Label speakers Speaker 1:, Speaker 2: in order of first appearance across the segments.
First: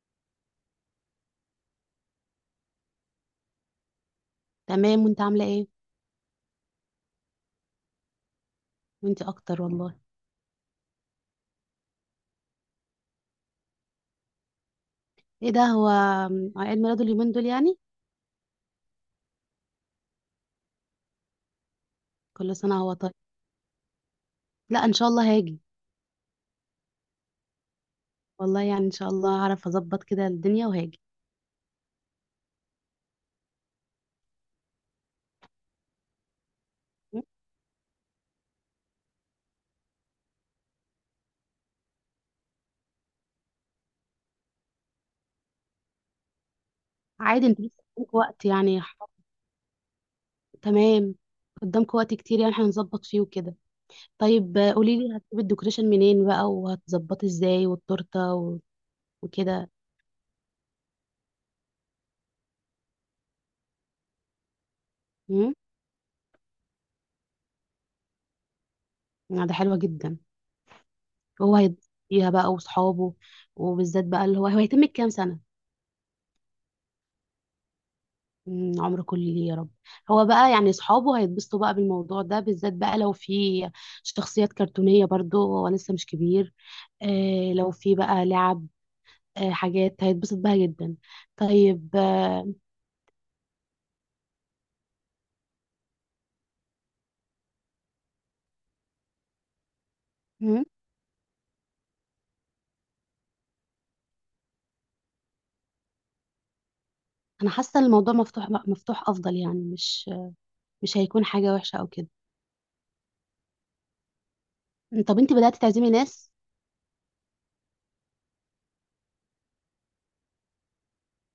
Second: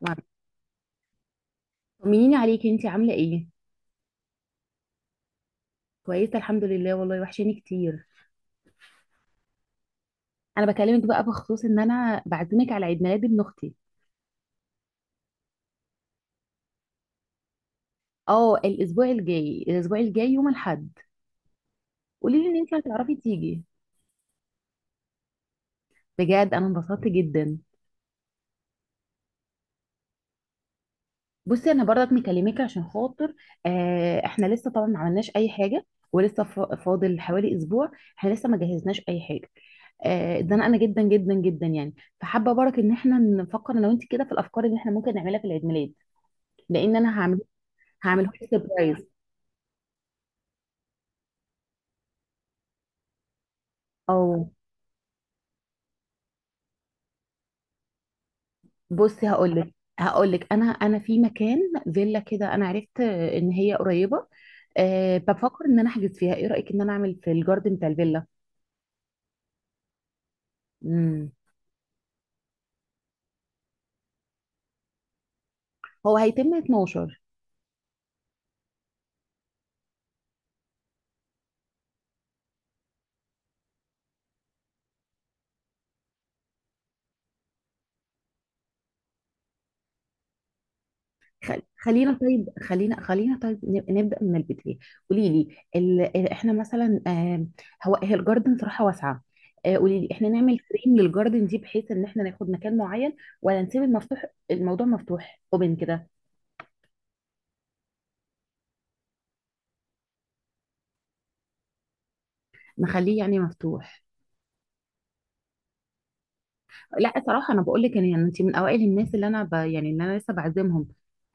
Speaker 1: مع- طمنيني عليكي، انتي عامله ايه؟
Speaker 2: تمام، وانت عاملة ايه؟
Speaker 1: كويسه الحمد لله، والله وحشاني كتير.
Speaker 2: وانت اكتر والله.
Speaker 1: انا بكلمك بقى بخصوص ان انا بعزمك على عيد ميلاد ابن اختي.
Speaker 2: ايه ده؟ هو عيد ميلاده اليومين دول يعني؟
Speaker 1: اه، الاسبوع الجاي، الاسبوع الجاي يوم الاحد. قولي لي
Speaker 2: كل
Speaker 1: ان
Speaker 2: سنة
Speaker 1: انتي
Speaker 2: هو طيب.
Speaker 1: هتعرفي تيجي.
Speaker 2: لا، ان شاء الله هاجي.
Speaker 1: بجد انا انبسطت جدا.
Speaker 2: والله يعني ان شاء الله هعرف اظبط كده الدنيا وهاجي.
Speaker 1: بصي انا برضك مكلمك عشان خاطر احنا لسه طبعا ما عملناش اي حاجه. ولسه فاضل
Speaker 2: م؟
Speaker 1: حوالي اسبوع. احنا لسه ما جهزناش اي حاجه. اتزنقنا جدا جدا جدا يعني. فحابه برك ان احنا نفكر انا وانت كده في الافكار اللي احنا ممكن نعملها في العيد ميلاد، لان انا هعمل.
Speaker 2: عادي، انت لسه قدامك
Speaker 1: هعمله
Speaker 2: وقت
Speaker 1: لك
Speaker 2: يعني
Speaker 1: سربرايز.
Speaker 2: تمام. قدامك وقت كتير يعني هنظبط فيه وكده.
Speaker 1: او
Speaker 2: طيب، قولي لي هتجيبي الديكوريشن منين بقى وهتظبطي ازاي والتورته
Speaker 1: بصي هقول
Speaker 2: وكده.
Speaker 1: لك هقول لك انا في مكان، فيلا كده، انا عرفت ان هي قريبه. أه،
Speaker 2: امم
Speaker 1: بفكر ان انا احجز فيها. ايه رايك ان انا اعمل في الجاردن بتاع الفيلا؟
Speaker 2: ده حلوة جدا،
Speaker 1: امم،
Speaker 2: وهو هيتبسط فيها بقى وصحابه، وبالذات بقى اللي هو هيتم كام سنة؟
Speaker 1: هو هيتم 12.
Speaker 2: عمر كله ليه يا رب. هو بقى يعني اصحابه هيتبسطوا بقى بالموضوع ده، بالذات بقى لو في شخصيات كرتونية برضو، هو لسه مش كبير. لو في بقى لعب، حاجات هيتبسط بها جدا.
Speaker 1: خل-
Speaker 2: طيب
Speaker 1: خلينا طيب خلينا خلينا طيب نبدا من البدايه. قولي لي احنا مثلا، هو هي الجاردن صراحه واسعه. قولي لي احنا نعمل
Speaker 2: مم،
Speaker 1: فريم للجاردن دي بحيث ان احنا ناخد مكان معين، ولا نسيب المفتوح؟ الموضوع مفتوح اوبن كده.
Speaker 2: انا حاسة ان الموضوع مفتوح، مفتوح افضل، يعني مش هيكون حاجة وحشة او كده.
Speaker 1: نخليه يعني مفتوح.
Speaker 2: طب انت بدأت تعزمي ناس؟
Speaker 1: لا صراحة انا بقول لك يعني انت من اوائل الناس اللي انا يعني اللي انا لسه بعزمهم.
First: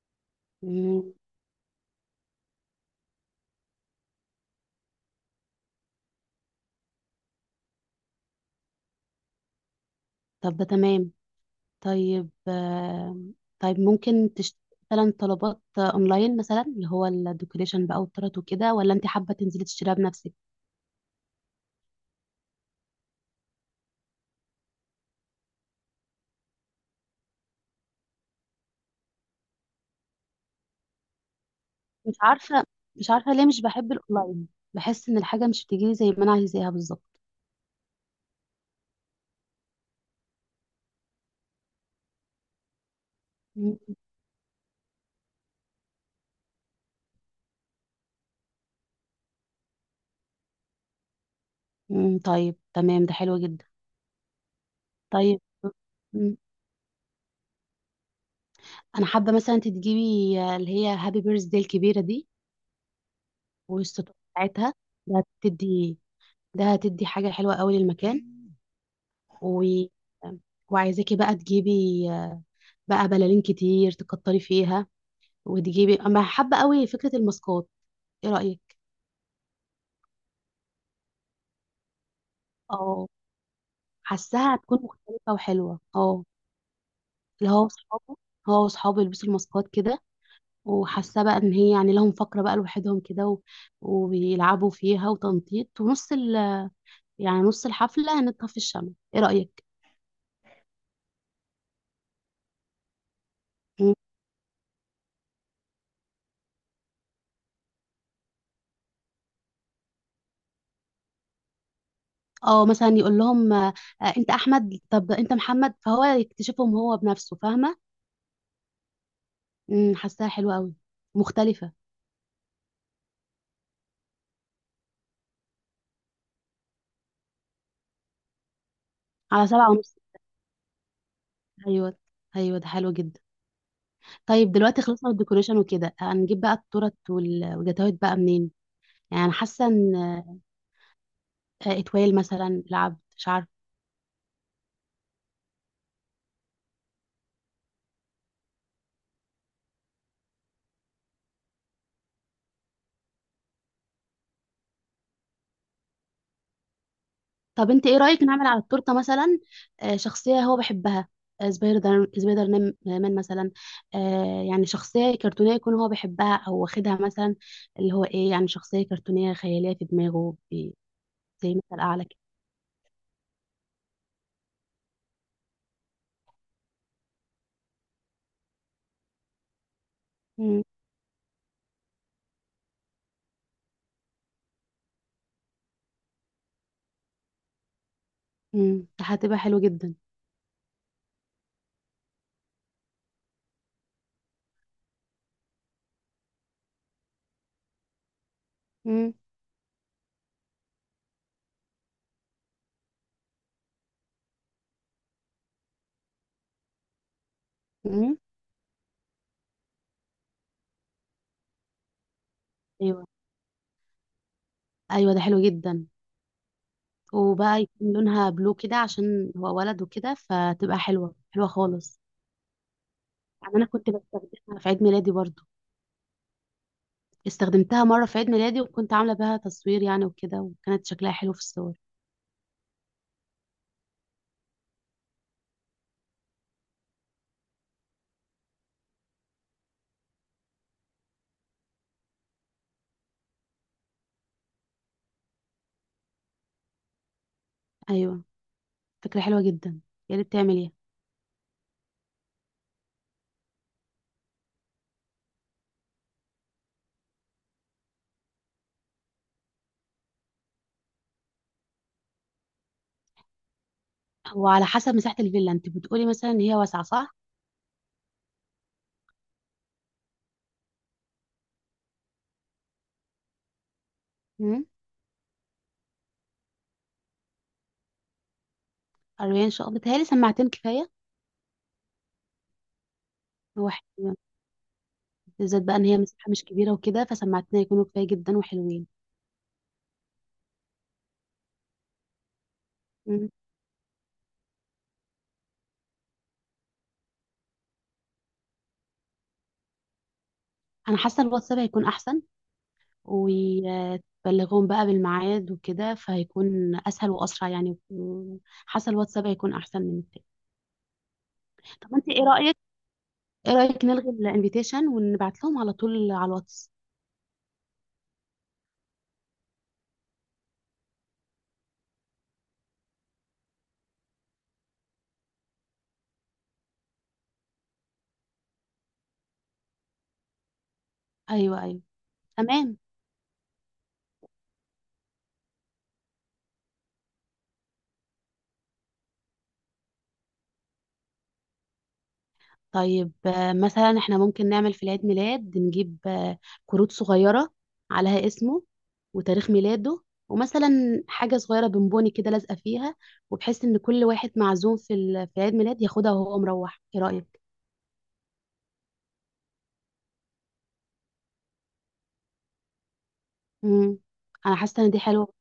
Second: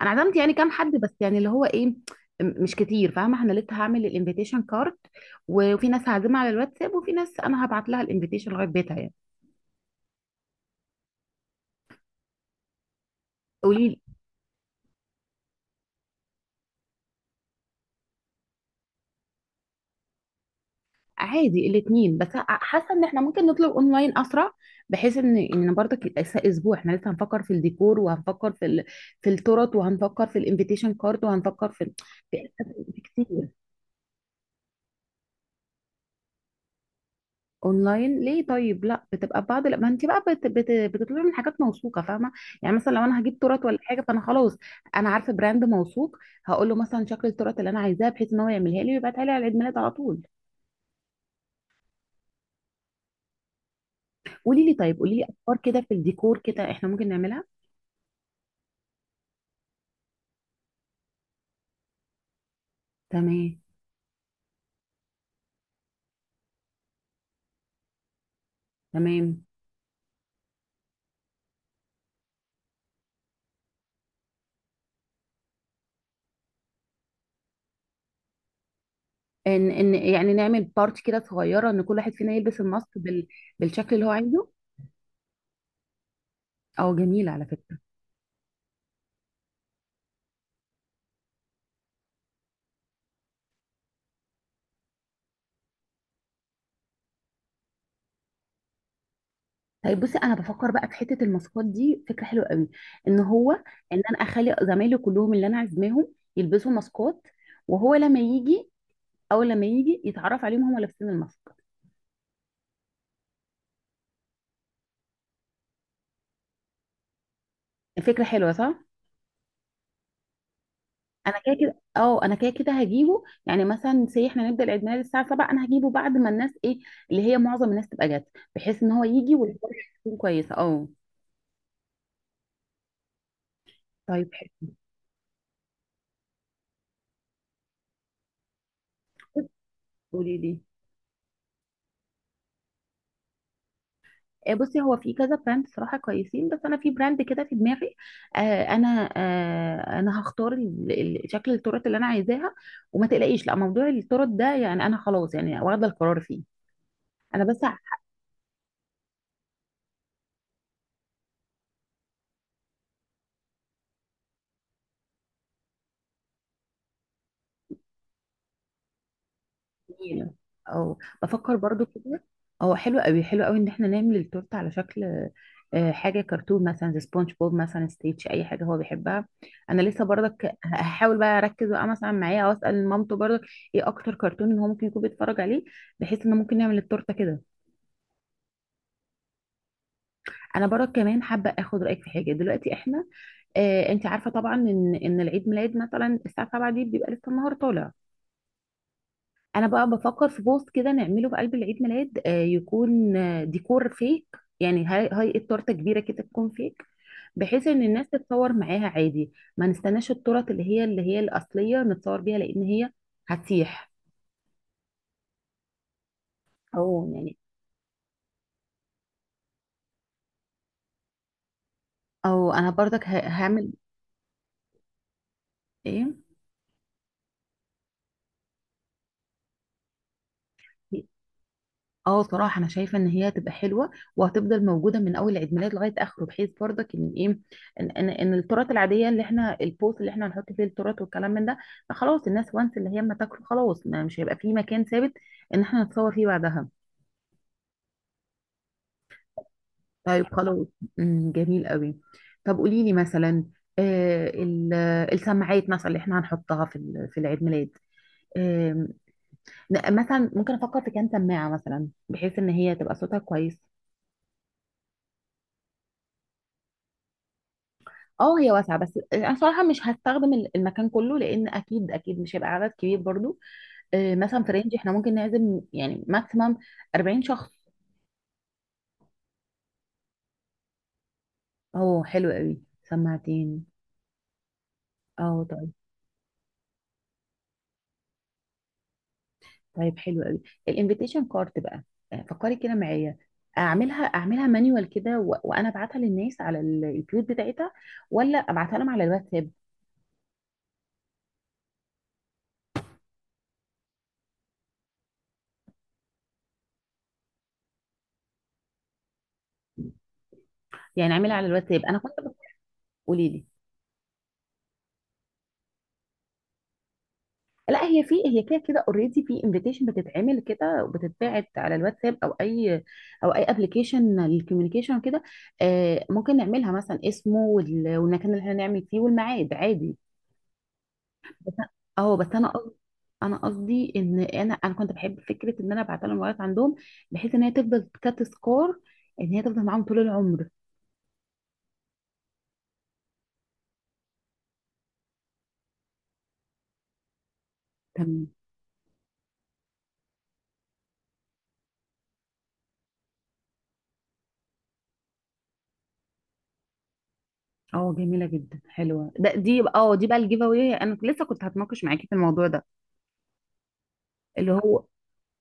Speaker 1: انا عزمت يعني كام حد
Speaker 2: مم،
Speaker 1: بس، يعني اللي هو ايه، مش كتير. فاهمة انا لسه هعمل الانفيتيشن كارد، وفي ناس هعزمها على الواتساب، وفي ناس انا هبعت لها الانفيتيشن لغاية بيتها يعني.
Speaker 2: طب ده تمام. طيب طيب
Speaker 1: قولي لي.
Speaker 2: ممكن تشتري مثلا طلبات اونلاين، مثلا اللي هو الديكوريشن بقى والطرط وكده، ولا انت حابه تنزلي تشتريها بنفسك؟
Speaker 1: عادي الاثنين، بس حاسة ان احنا ممكن نطلب اونلاين اسرع، بحيث ان برضك لسه اسبوع، احنا لسه هنفكر في الديكور، وهنفكر في في التورت، وهنفكر في الانفيتيشن كارد، وهنفكر في،
Speaker 2: مش
Speaker 1: في،
Speaker 2: عارفه.
Speaker 1: في
Speaker 2: مش عارفه ليه
Speaker 1: كتير.
Speaker 2: مش بحب الاونلاين، بحس ان الحاجه مش بتجيلي زي ما انا عايزاها بالظبط.
Speaker 1: اونلاين ليه طيب؟ لا بتبقى بعض، لا ما انت بقى بتطلبي من حاجات موثوقه، فاهمه. يعني مثلا لو انا هجيب تورت
Speaker 2: مم.
Speaker 1: ولا حاجه، فانا خلاص انا عارفه براند موثوق. هقول له مثلا شكل التورت اللي انا عايزاه، بحيث ان هو يعملها لي ويبعتها لي على عيد ميلاد على طول.
Speaker 2: طيب تمام، ده حلو جدا.
Speaker 1: قولي لي طيب، قولي لي
Speaker 2: طيب.
Speaker 1: افكار كده في
Speaker 2: مم.
Speaker 1: الديكور كده احنا ممكن نعملها.
Speaker 2: انا حابه مثلا انت تجيبي اللي هي هابي بيرث داي الكبيره دي
Speaker 1: تمام،
Speaker 2: والستور بتاعتها. ده هتدي ده هتدي حاجه حلوه قوي للمكان
Speaker 1: تمام،
Speaker 2: و... وعايزاكي بقى تجيبي بقى بلالين كتير تكتري فيها، وتجيبي. اما حابه قوي فكره الماسكات، ايه رايك؟
Speaker 1: ان يعني نعمل بارت كده صغيره، ان كل واحد فينا يلبس الماسك
Speaker 2: اه،
Speaker 1: بالشكل اللي هو عايزه.
Speaker 2: حاساها هتكون مختلفه وحلوه، اه.
Speaker 1: اه، جميله على
Speaker 2: اللي هو
Speaker 1: فكره.
Speaker 2: وصحابه هو وصحابه يلبسوا الماسكات كده، وحاسه بقى ان هي يعني لهم فقره بقى لوحدهم كده وبيلعبوا فيها وتنطيط ونص يعني نص الحفله هنطفي الشمع. ايه رايك؟
Speaker 1: طيب بصي، انا بفكر بقى في حته الماسكات دي، فكره حلوه قوي، ان هو
Speaker 2: مم.
Speaker 1: ان انا اخلي زمايلي كلهم اللي انا عازماهم يلبسوا ماسكات، وهو لما يجي، او لما يجي يتعرف عليهم هم لابسين الماسك.
Speaker 2: اه، مثلا يقول لهم انت احمد، طب انت محمد، فهو يكتشفهم هو بنفسه، فاهمه؟
Speaker 1: فكره حلوه، صح؟
Speaker 2: حاساها حلوه قوي،
Speaker 1: انا كده
Speaker 2: مختلفه.
Speaker 1: كده، اه انا كده كده هجيبه. يعني مثلا سي احنا نبدا العيد ميلاد الساعه 7، انا هجيبه بعد ما الناس ايه، اللي هي معظم الناس تبقى جت، بحيث ان هو يجي
Speaker 2: على
Speaker 1: والدنيا
Speaker 2: 7:30.
Speaker 1: تكون كويسه. اه
Speaker 2: ايوه، ايوه، ده حلو جدا.
Speaker 1: طيب
Speaker 2: طيب
Speaker 1: حلو.
Speaker 2: دلوقتي خلصنا من الديكوريشن وكده، هنجيب بقى التورت والجاتوهات بقى منين؟ يعني أنا حاسه
Speaker 1: قولي
Speaker 2: ان
Speaker 1: لي.
Speaker 2: اتويل مثلا العبد، مش عارفه.
Speaker 1: بصي هو في كذا براند صراحة كويسين، بس أنا في براند كده في دماغي. آه أنا أنا هختار شكل التورت اللي أنا عايزاها. وما تقلقيش، لا موضوع التورت ده يعني أنا خلاص يعني واخدة القرار فيه. أنا بس.
Speaker 2: طب انت ايه رايك نعمل على التورته مثلا شخصيه هو بيحبها؟ سبايدر مان مثلا. يعني شخصيه كرتونيه يكون هو بيحبها او واخدها مثلا، اللي هو ايه، يعني شخصيه كرتونيه خياليه في
Speaker 1: جميلة،
Speaker 2: دماغه
Speaker 1: او
Speaker 2: زي
Speaker 1: بفكر
Speaker 2: مثل
Speaker 1: برضو
Speaker 2: اعلى كده.
Speaker 1: كده. هو حلو قوي، حلو قوي ان احنا نعمل التورته على شكل، حاجه كرتون مثلا، زي سبونج بوب مثلا، ستيتش، اي حاجه هو بيحبها. انا لسه برضك هحاول بقى اركز بقى مثلا معاه، او اسال مامته برضك ايه اكتر كرتون ان هو ممكن يكون بيتفرج عليه، بحيث ان ممكن نعمل التورته كده.
Speaker 2: هتبقى حلو جدا.
Speaker 1: انا برضك كمان حابه اخد رايك في حاجه. دلوقتي احنا، انت عارفه طبعا ان العيد ميلاد مثلا الساعه 7 دي بيبقى لسه النهار طالع.
Speaker 2: امم
Speaker 1: انا بقى بفكر في بوست كده نعمله في قلب العيد ميلاد، يكون ديكور فيك. يعني هاي التورته كبيره كده تكون فيك، بحيث ان الناس تتصور معاها عادي. ما نستناش التورت اللي هي الاصليه نتصور بيها، لان هي
Speaker 2: ايوه،
Speaker 1: هتسيح.
Speaker 2: ايوه، ده حلو جدا.
Speaker 1: أو يعني،
Speaker 2: وبقى يكون لونها بلو كده عشان هو ولد وكده، فتبقى حلوة حلوة خالص.
Speaker 1: او انا برضك
Speaker 2: يعني أنا
Speaker 1: هعمل
Speaker 2: كنت بستخدمها في عيد ميلادي برضو،
Speaker 1: ايه.
Speaker 2: استخدمتها مرة في عيد ميلادي وكنت عاملة بها تصوير يعني وكده، وكانت شكلها حلو في الصور.
Speaker 1: اه صراحة انا شايفة ان هي هتبقى حلوة، وهتفضل موجودة من اول عيد ميلاد لغاية اخره، بحيث برضك ان ايه، إن التورت العادية اللي احنا، البوست اللي احنا هنحط فيه التورت والكلام من ده، فخلاص الناس وانس اللي هي ما تاكله خلاص، ما مش هيبقى فيه مكان ثابت ان احنا نتصور فيه بعدها.
Speaker 2: أيوة، فكرة حلوة جدا. يا
Speaker 1: طيب
Speaker 2: ريت
Speaker 1: خلاص.
Speaker 2: تعمليها.
Speaker 1: جميل قوي. طب قولي لي مثلا، آه ال- السماعات مثلا اللي احنا هنحطها في في العيد ميلاد، آم، مثلا ممكن افكر في كام سماعة، مثلا بحيث ان هي تبقى صوتها كويس.
Speaker 2: وعلى حسب مساحة الفيلا، أنت بتقولي مثلا إن هي واسعة، صح؟
Speaker 1: اه هي واسعه، بس انا صراحه مش هستخدم المكان كله، لان اكيد اكيد مش هيبقى عدد كبير برضو. مثلا في
Speaker 2: امم
Speaker 1: رينج احنا ممكن نعزم يعني ماكسيمم 40 شخص.
Speaker 2: 40 شقة بتهيألي سماعتين كفاية.
Speaker 1: اه حلو قوي، سماعتين.
Speaker 2: هو حلو.
Speaker 1: اه
Speaker 2: بالذات
Speaker 1: طيب.
Speaker 2: بقى إن هي مساحة مش كبيرة وكده، فسماعتين هيكونوا كفاية جدا وحلوين.
Speaker 1: طيب حلو قوي. الانفيتيشن كارت بقى، فكري كده معايا.
Speaker 2: مم.
Speaker 1: اعملها، اعملها مانيوال كده، وانا ابعتها للناس على البيوت بتاعتها، ولا ابعتها لهم على الواتساب؟
Speaker 2: أنا حاسة الواتساب هيكون أحسن، وتبلغهم بقى بالميعاد وكده، فهيكون اسهل واسرع يعني. حاسه الواتساب هيكون احسن من التاني.
Speaker 1: يعني اعملها على الواتساب،
Speaker 2: طب
Speaker 1: انا
Speaker 2: انت
Speaker 1: كنت.
Speaker 2: ايه رايك
Speaker 1: قولي لي.
Speaker 2: ايه رايك نلغي الانفيتيشن ونبعت لهم على طول على الواتس؟
Speaker 1: لا هي في، هي كده كده اوريدي في انفيتيشن بتتعمل كده وبتتبعت على الواتساب، او اي، او اي ابلكيشن للكوميونيكيشن كده. آه ممكن نعملها مثلا اسمه والمكان اللي احنا نعمل فيه والميعاد، عادي. بس
Speaker 2: ايوه، ايوه،
Speaker 1: اه بس انا قصدي،
Speaker 2: تمام.
Speaker 1: انا قصدي ان انا كنت بحب فكره ان انا ابعت لهم الموبايلات عندهم، بحيث ان هي تفضل كتذكار، ان هي تفضل معاهم طول العمر.
Speaker 2: طيب مثلا احنا ممكن نعمل في العيد ميلاد، نجيب كروت صغيره عليها
Speaker 1: تمام.
Speaker 2: اسمه وتاريخ ميلاده، ومثلا حاجه صغيره بونبوني كده لازقه فيها، وبحيث ان كل واحد معزوم في عيد ميلاد ياخدها وهو مروح، ايه رايك؟
Speaker 1: اه جميله جدا، حلوه ده، دي اه دي بقى الجيف اواي، انا لسه كنت هتناقش معاكي في الموضوع ده،
Speaker 2: امم
Speaker 1: اللي
Speaker 2: انا حاسه
Speaker 1: هو،
Speaker 2: ان دي حلوه،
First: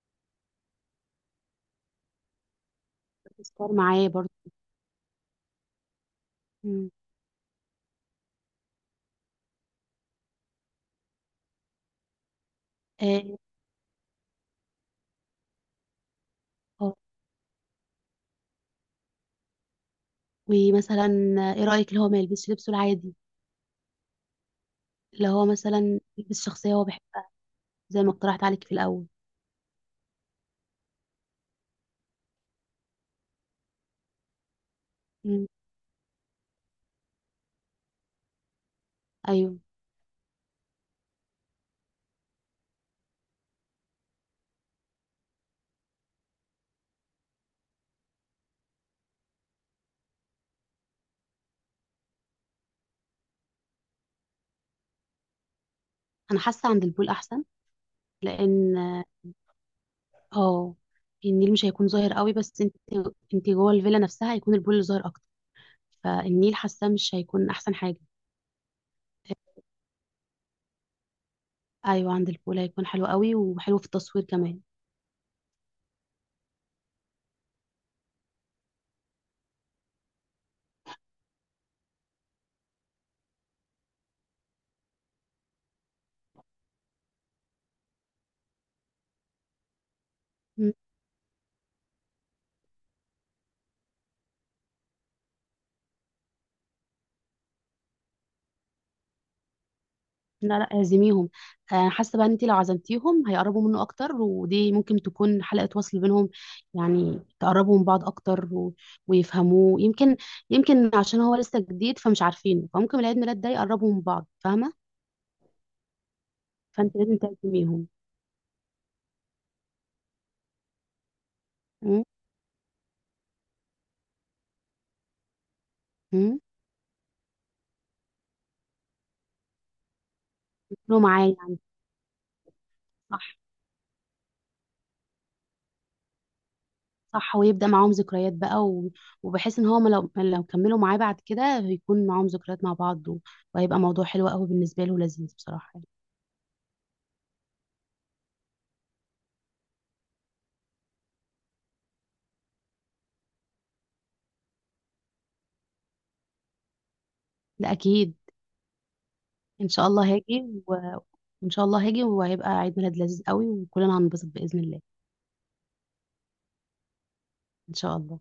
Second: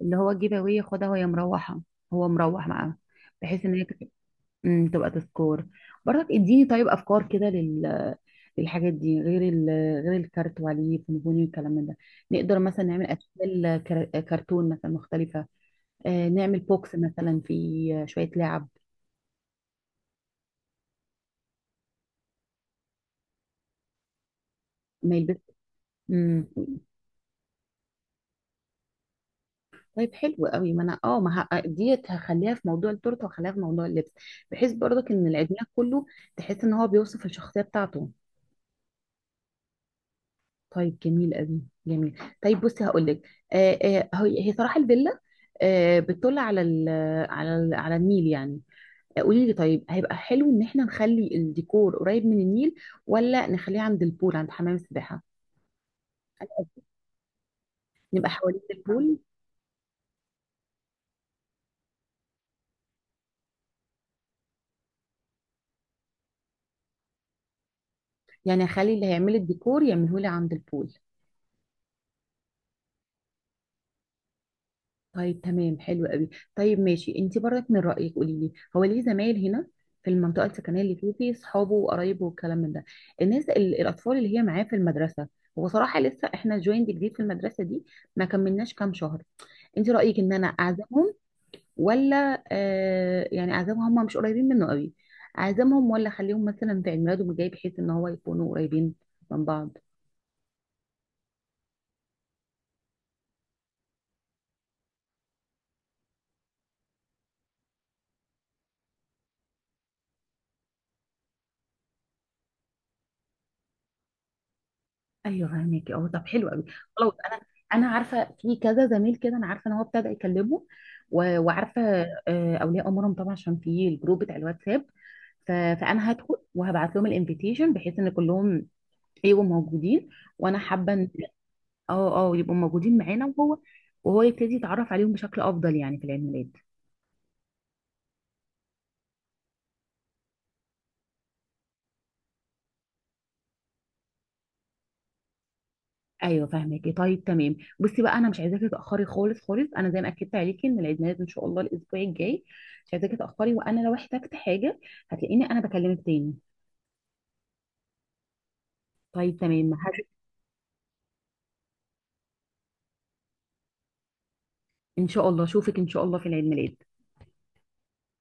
Speaker 1: اللي هو الجيب اواي، خدها وهي مروحه، هو مروح معاها، بحيث
Speaker 2: تذكار
Speaker 1: ان هي
Speaker 2: معاه
Speaker 1: تبقى،
Speaker 2: برضه.
Speaker 1: تبقى تذكار. برضك اديني طيب
Speaker 2: مم.
Speaker 1: افكار كده لل، للحاجات دي، غير غير الكارت وعليه فونفوني والكلام من ده. نقدر مثلا نعمل
Speaker 2: اه.
Speaker 1: اشكال كرتون مثلا مختلفه. آه نعمل بوكس
Speaker 2: آه.
Speaker 1: مثلا فيه شويه لعب.
Speaker 2: ومثلا ايه رأيك اللي هو ما يلبسش لبسه العادي،
Speaker 1: ما
Speaker 2: اللي
Speaker 1: يلبس.
Speaker 2: هو مثلا يلبس
Speaker 1: أمم،
Speaker 2: شخصية هو بيحبها، زي ما اقترحت عليك في الأول.
Speaker 1: طيب حلو قوي. ما انا اه ما ديت هخليها في موضوع التورته وهخليها في موضوع اللبس، بحيث برضك ان
Speaker 2: مم.
Speaker 1: العيدميلاد كله تحس ان هو بيوصف الشخصيه بتاعته.
Speaker 2: ايوه.
Speaker 1: طيب جميل قوي. جميل. طيب بصي هقول لك، هي، هي صراحه الفيلا، آه بتطل على ال، على ال، على النيل يعني. قولي لي طيب، هيبقى حلو ان احنا نخلي الديكور قريب من النيل، ولا نخليه عند البول، عند حمام السباحه؟
Speaker 2: انا
Speaker 1: أنا
Speaker 2: حاسة
Speaker 1: قصدي
Speaker 2: عند البول احسن،
Speaker 1: نبقى حوالين
Speaker 2: لان
Speaker 1: البول.
Speaker 2: آه، النيل مش هيكون ظاهر قوي، بس انت جوه الفيلا نفسها هيكون البول اللي ظاهر اكتر، فالنيل حاسة مش هيكون احسن حاجة.
Speaker 1: يعني اخلي اللي هيعمل
Speaker 2: آه،
Speaker 1: الديكور يعمله لي عند البول.
Speaker 2: ايوه، عند البول هيكون حلو قوي وحلو في التصوير كمان.
Speaker 1: طيب تمام حلو قوي. طيب ماشي، انت برضك من رأيك قولي لي، هو ليه زمايل هنا في المنطقة السكنية اللي فيه، فيه صحابه وقرايبه والكلام من ده. الناس الأطفال اللي هي معاه في المدرسة، هو صراحة لسه احنا جويند جديد في المدرسة دي، ما كملناش كام شهر. انت رأيك ان انا اعزمهم، ولا آه يعني اعزمهم، هم مش قريبين منه قوي. اعزمهم، ولا اخليهم مثلا في عيد ميلاده الجاي بحيث ان هو يكونوا قريبين من بعض؟
Speaker 2: لا، لا، اعزميهم. حاسه بقى ان انت لو عزمتيهم هيقربوا منه اكتر، ودي ممكن تكون حلقه وصل بينهم، يعني تقربوا من بعض اكتر ويفهموه، يمكن عشان هو لسه جديد فمش عارفينه، فممكن العيد ميلاد ده يقربوا من بعض، فاهمه؟
Speaker 1: ايوه فهمك، اه طب حلو قوي.
Speaker 2: فانت
Speaker 1: خلاص،
Speaker 2: لازم
Speaker 1: انا، انا
Speaker 2: تعزميهم.
Speaker 1: عارفه في كذا زميل كده، انا عارفه ان هو ابتدى يكلمه وعارفه،
Speaker 2: م-
Speaker 1: اولياء امورهم طبعا عشان في الجروب بتاع الواتساب. فانا هدخل
Speaker 2: م-
Speaker 1: وهبعت لهم الانفيتيشن، بحيث ان كلهم يبقوا موجودين. وانا حابه
Speaker 2: يكونوا
Speaker 1: ان،
Speaker 2: معاه يعني.
Speaker 1: اه اه يبقوا موجودين
Speaker 2: صح،
Speaker 1: معانا، وهو يبتدي يتعرف عليهم بشكل افضل يعني في العيد ميلاد.
Speaker 2: صح، ويبدا معاهم ذكريات بقى وبحيث ان هو ما لو كملوا معاه بعد كده هيكون معاهم ذكريات مع بعض وهيبقى موضوع حلو قوي بالنسبه له ولذيذ بصراحه يعني.
Speaker 1: ايوه فاهمكي، طيب تمام. بصي بقى، انا مش عايزاكي تاخري خالص خالص، انا زي ما اكدت عليكي ان العيد ميلاد ان شاء الله الاسبوع الجاي، مش عايزاكي تاخري. وانا لو احتجت حاجه هتلاقيني انا بكلمك تاني.
Speaker 2: ده اكيد.
Speaker 1: طيب تمام،
Speaker 2: ان شاء الله هاجي ان شاء الله هاجي وهيبقى عيد ميلاد لذيذ قوي وكلنا هننبسط باذن الله.
Speaker 1: ان شاء الله اشوفك ان شاء الله في العيد ميلاد.
Speaker 2: ان شاء الله.